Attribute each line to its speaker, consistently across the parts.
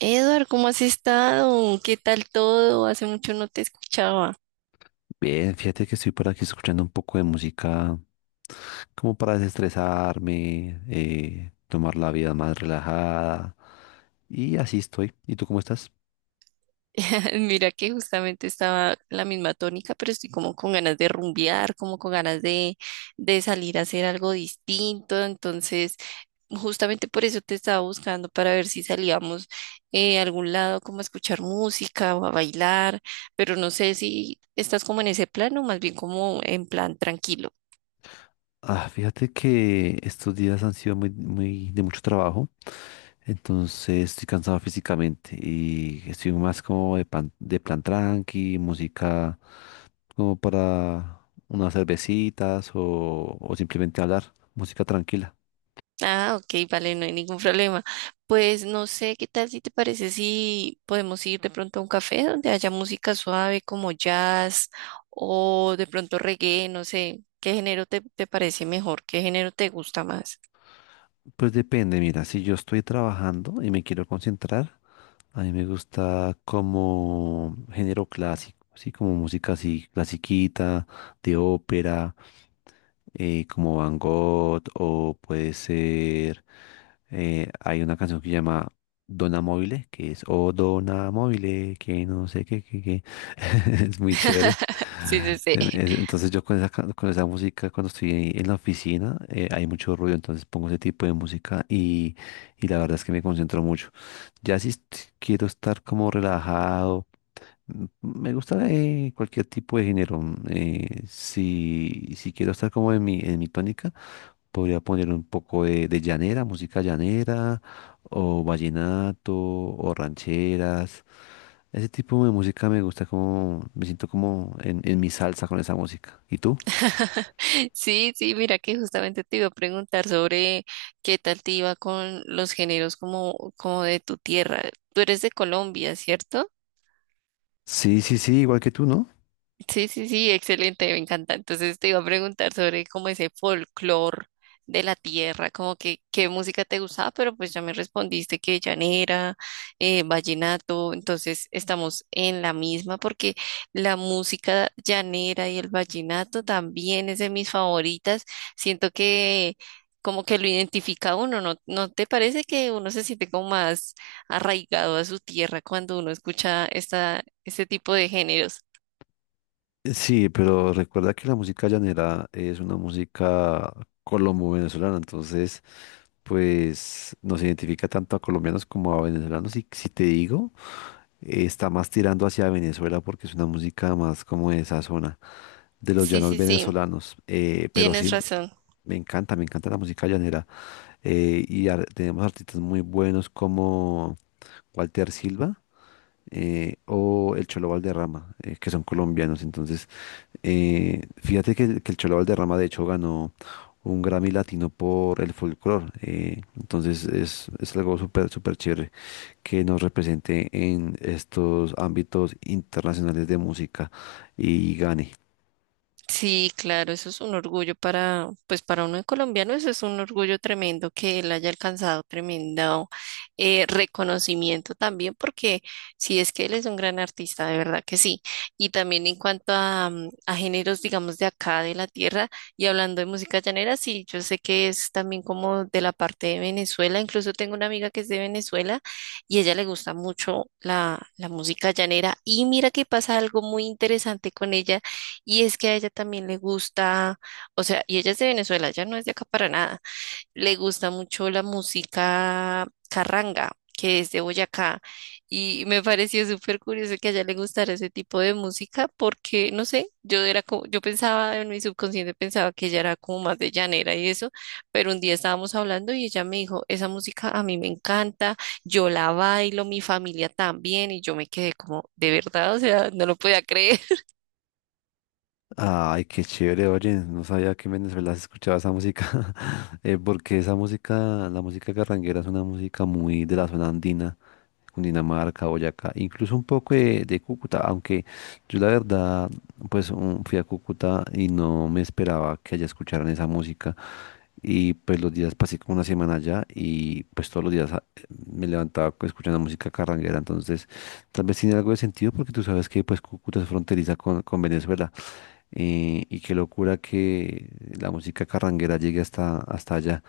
Speaker 1: Edward, ¿cómo has estado? ¿Qué tal todo? Hace mucho no te escuchaba.
Speaker 2: Bien, fíjate que estoy por aquí escuchando un poco de música como para desestresarme, tomar la vida más relajada y así estoy. ¿Y tú cómo estás?
Speaker 1: Mira que justamente estaba en la misma tónica, pero estoy como con ganas de rumbear, como con ganas de salir a hacer algo distinto. Entonces, justamente por eso te estaba buscando para ver si salíamos a algún lado, como a escuchar música o a bailar, pero no sé si estás como en ese plan o más bien como en plan tranquilo.
Speaker 2: Ah, fíjate que estos días han sido muy, muy de mucho trabajo, entonces estoy cansado físicamente y estoy más como de plan tranqui, música como para unas cervecitas o simplemente hablar, música tranquila.
Speaker 1: Ah, ok, vale, no hay ningún problema. Pues no sé, ¿qué tal si te parece si podemos ir de pronto a un café donde haya música suave como jazz o de pronto reggae, no sé, ¿qué género te parece mejor? ¿Qué género te gusta más?
Speaker 2: Pues depende, mira, si yo estoy trabajando y me quiero concentrar, a mí me gusta como género clásico, sí, como música así, clasiquita, de ópera, como Van Gogh o puede ser, hay una canción que se llama Dona Mobile, que es O Dona Mobile, que no sé qué, qué, qué. Es muy chévere.
Speaker 1: Sí, sí, sí.
Speaker 2: Entonces yo con esa, con esa música cuando estoy en la oficina, hay mucho ruido, entonces pongo ese tipo de música y la verdad es que me concentro mucho. Ya si est- Quiero estar como relajado. Me gusta, cualquier tipo de género. Si quiero estar como en en mi tónica, podría poner un poco de llanera, música llanera, o vallenato, o rancheras. Ese tipo de música me gusta como, me siento como en mi salsa con esa música. ¿Y tú?
Speaker 1: Sí, sí, mira que justamente te iba a preguntar sobre qué tal te iba con los géneros como, como de tu tierra. Tú eres de Colombia, ¿cierto?
Speaker 2: Sí, sí, sí, igual que tú, ¿no?
Speaker 1: Sí, sí, sí, excelente, me encanta. Entonces te iba a preguntar sobre como ese folclore de la tierra, como que qué música te gustaba, pero pues ya me respondiste que llanera, vallenato, entonces estamos en la misma porque la música llanera y el vallenato también es de mis favoritas. Siento que como que lo identifica a uno, ¿no? ¿No te parece que uno se siente como más arraigado a su tierra cuando uno escucha esta, este tipo de géneros?
Speaker 2: Sí, pero recuerda que la música llanera es una música colombo-venezolana, entonces pues nos identifica tanto a colombianos como a venezolanos. Y si te digo, está más tirando hacia Venezuela porque es una música más como de esa zona, de los
Speaker 1: Sí,
Speaker 2: llanos
Speaker 1: sí, sí,
Speaker 2: venezolanos. Pero sí,
Speaker 1: tienes razón.
Speaker 2: me encanta la música llanera. Tenemos artistas muy buenos como Walter Silva, o el Cholo Valderrama, que son colombianos. Entonces, fíjate que el Cholo Valderrama, de hecho, ganó un Grammy Latino por el folclore. Entonces, es algo súper, súper chévere que nos represente en estos ámbitos internacionales de música y gane.
Speaker 1: Sí, claro, eso es un orgullo para, pues para uno de colombiano, eso es un orgullo tremendo que él haya alcanzado tremendo reconocimiento también, porque sí es que él es un gran artista, de verdad que sí. Y también en cuanto a, mm, a géneros, digamos, de acá, de la tierra, y hablando de música llanera, sí, yo sé que es también como de la parte de Venezuela, incluso tengo una amiga que es de Venezuela y a ella le gusta mucho la música llanera. Y mira que pasa algo muy interesante con ella y es que a ella también le gusta, o sea, y ella es de Venezuela, ella no es de acá para nada. Le gusta mucho la música carranga, que es de Boyacá. Y me pareció súper curioso que a ella le gustara ese tipo de música porque, no sé, yo era como, yo pensaba en mi subconsciente, pensaba que ella era como más de llanera y eso, pero un día estábamos hablando y ella me dijo, esa música a mí me encanta, yo la bailo, mi familia también, y yo me quedé como, de verdad, o sea, no lo podía creer.
Speaker 2: Ay, qué chévere, oye, no sabía que en Venezuela se escuchaba esa música. Porque esa música, la música carranguera es una música muy de la zona andina, Cundinamarca, Boyacá, incluso un poco de Cúcuta, aunque yo la verdad, fui a Cúcuta y no me esperaba que allá escucharan esa música. Y pues los días pasé como una semana allá y pues todos los días, escuchando música carranguera. Entonces, tal vez tiene algo de sentido porque tú sabes que pues Cúcuta es fronteriza con Venezuela. Y qué locura que la música carranguera llegue hasta, hasta allá.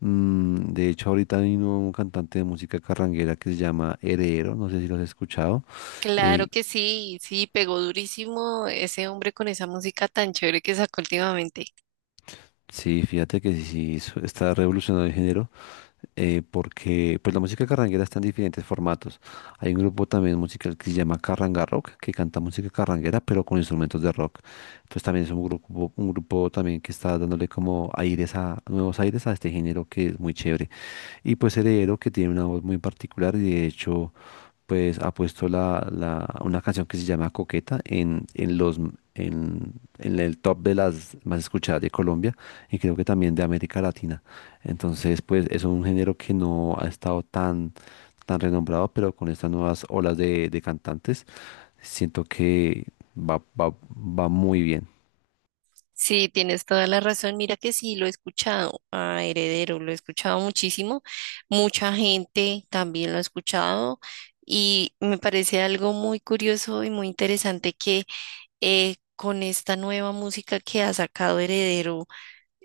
Speaker 2: De hecho, ahorita vino un cantante de música carranguera que se llama Heredero, no sé si lo has escuchado.
Speaker 1: Claro
Speaker 2: eh,
Speaker 1: que sí, sí, pegó durísimo ese hombre con esa música tan chévere que sacó últimamente.
Speaker 2: sí, fíjate que sí, sí, está revolucionando el género. Porque pues la música carranguera está en diferentes formatos. Hay un grupo también musical que se llama Carranga Rock, que canta música carranguera, pero con instrumentos de rock. Entonces también es un grupo también que está dándole como aires a, nuevos aires a este género que es muy chévere. Y pues Heredero, que tiene una voz muy particular y de hecho pues ha puesto una canción que se llama Coqueta en en, en el top de las más escuchadas de Colombia y creo que también de América Latina. Entonces, pues es un género que no ha estado tan, tan renombrado, pero con estas nuevas olas de cantantes, siento que va, va, va muy bien.
Speaker 1: Sí, tienes toda la razón. Mira que sí, lo he escuchado a Heredero, lo he escuchado muchísimo. Mucha gente también lo ha escuchado y me parece algo muy curioso y muy interesante que con esta nueva música que ha sacado Heredero,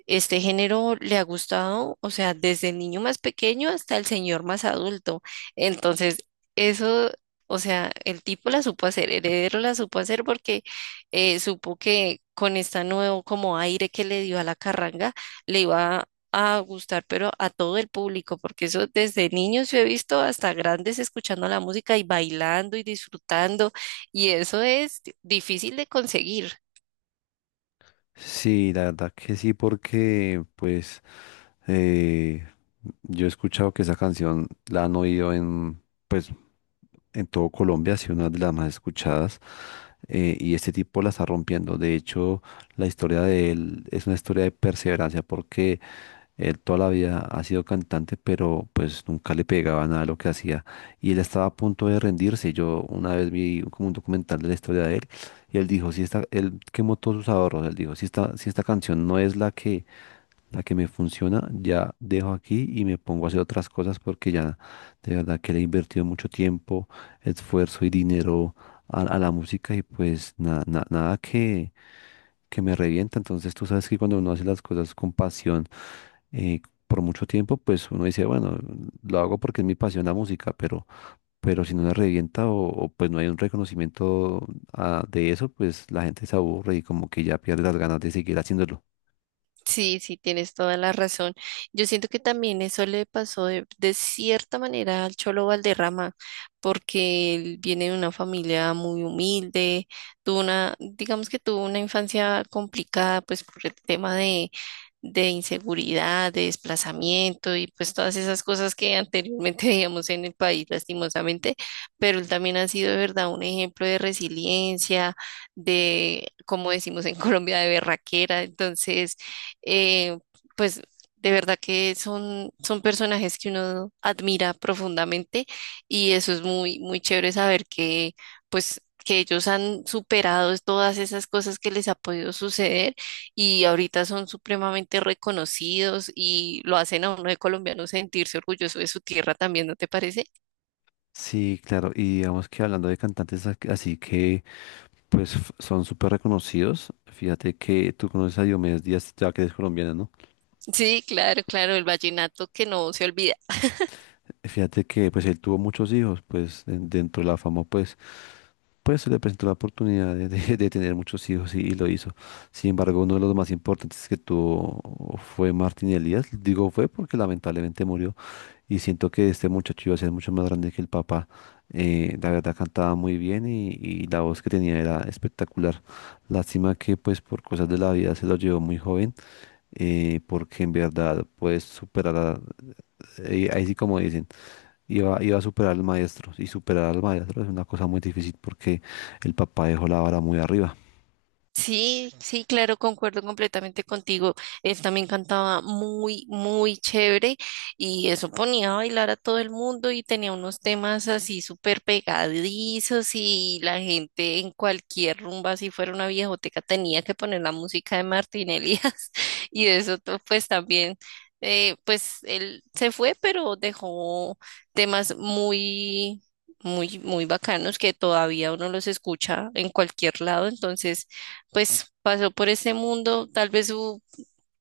Speaker 1: este género le ha gustado, o sea, desde el niño más pequeño hasta el señor más adulto. Entonces, eso, o sea, el tipo la supo hacer, Heredero la supo hacer porque supo que con este nuevo como aire que le dio a la carranga, le iba a gustar, pero a todo el público, porque eso desde niños yo he visto hasta grandes escuchando la música y bailando y disfrutando, y eso es difícil de conseguir.
Speaker 2: Sí, la verdad que sí, porque pues, eh, yo he escuchado que esa canción la han oído en pues en todo Colombia, sí, una de las más escuchadas. Y este tipo la está rompiendo. De hecho, la historia de él es una historia de perseverancia porque él toda la vida ha sido cantante, pero pues nunca le pegaba nada a lo que hacía. Y él estaba a punto de rendirse. Yo una vez vi como un documental de la historia de él y él dijo, si esta, él quemó todos sus ahorros, él dijo, si esta, si esta canción no es la que me funciona, ya dejo aquí y me pongo a hacer otras cosas porque ya de verdad que le he invertido mucho tiempo, esfuerzo y dinero a la música y pues nada que, que me revienta. Entonces tú sabes que cuando uno hace las cosas con pasión, eh, por mucho tiempo, pues uno dice, bueno, lo hago porque es mi pasión la música, pero si no la revienta pues no hay un reconocimiento, de eso, pues la gente se aburre y como que ya pierde las ganas de seguir haciéndolo.
Speaker 1: Sí, sí, tienes toda la razón. Yo siento que también eso le pasó de cierta manera al Cholo Valderrama, porque él viene de una familia muy humilde, tuvo una, digamos que tuvo una infancia complicada, pues por el tema de inseguridad, de desplazamiento y pues todas esas cosas que anteriormente veíamos en el país, lastimosamente, pero él también ha sido de verdad un ejemplo de resiliencia, de, como decimos en Colombia, de berraquera. Entonces, eh, pues de verdad que son, son personajes que uno admira profundamente y eso es muy, muy chévere saber que, pues, que ellos han superado todas esas cosas que les ha podido suceder y ahorita son supremamente reconocidos y lo hacen a uno de colombiano sentirse orgulloso de su tierra también, ¿no te parece?
Speaker 2: Sí, claro, y digamos que hablando de cantantes así que pues son súper reconocidos, fíjate que tú conoces a Diomedes Díaz, ya que es colombiana, ¿no?
Speaker 1: Sí, claro, claro, el vallenato que no se olvida.
Speaker 2: Fíjate que pues él tuvo muchos hijos, pues dentro de la fama pues Pues se le presentó la oportunidad de, de tener muchos hijos y lo hizo. Sin embargo, uno de los más importantes que tuvo fue Martín Elías. Digo fue porque lamentablemente murió. Y siento que este muchacho iba a ser mucho más grande que el papá. La verdad cantaba muy bien y la voz que tenía era espectacular. Lástima que pues por cosas de la vida se lo llevó muy joven, porque en verdad puedes superar, ahí sí como dicen. Iba, iba a superar al maestro. Y superar al maestro es una cosa muy difícil porque el papá dejó la vara muy arriba.
Speaker 1: Sí, sí, claro, concuerdo completamente contigo. Él también cantaba muy, muy chévere y eso ponía a bailar a todo el mundo y tenía unos temas así súper pegadizos y la gente en cualquier rumba, si fuera una viejoteca, tenía que poner la música de Martín Elías y eso to- pues también, pues él se fue, pero dejó temas muy... muy, muy bacanos que todavía uno los escucha en cualquier lado, entonces pues pasó por este mundo, tal vez su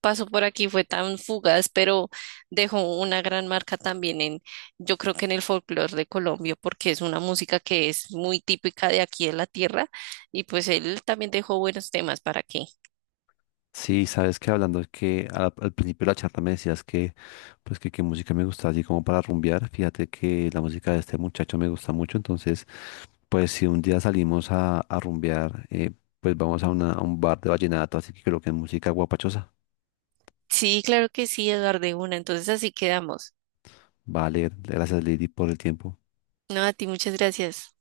Speaker 1: paso por aquí fue tan fugaz, pero dejó una gran marca también en, yo creo que en el folclore de Colombia, porque es una música que es muy típica de aquí de la tierra, y pues él también dejó buenos temas, ¿para que,
Speaker 2: Sí, sabes que hablando es que al principio de la charla me decías que pues que qué música me gusta así como para rumbear. Fíjate que la música de este muchacho me gusta mucho. Entonces, pues si un día salimos a rumbear, pues vamos a, una, a un bar de vallenato. Así que creo que es música guapachosa.
Speaker 1: sí, claro que sí, Eduardo, de una, entonces así quedamos.
Speaker 2: Vale, gracias Lady por el tiempo.
Speaker 1: No, a ti muchas gracias.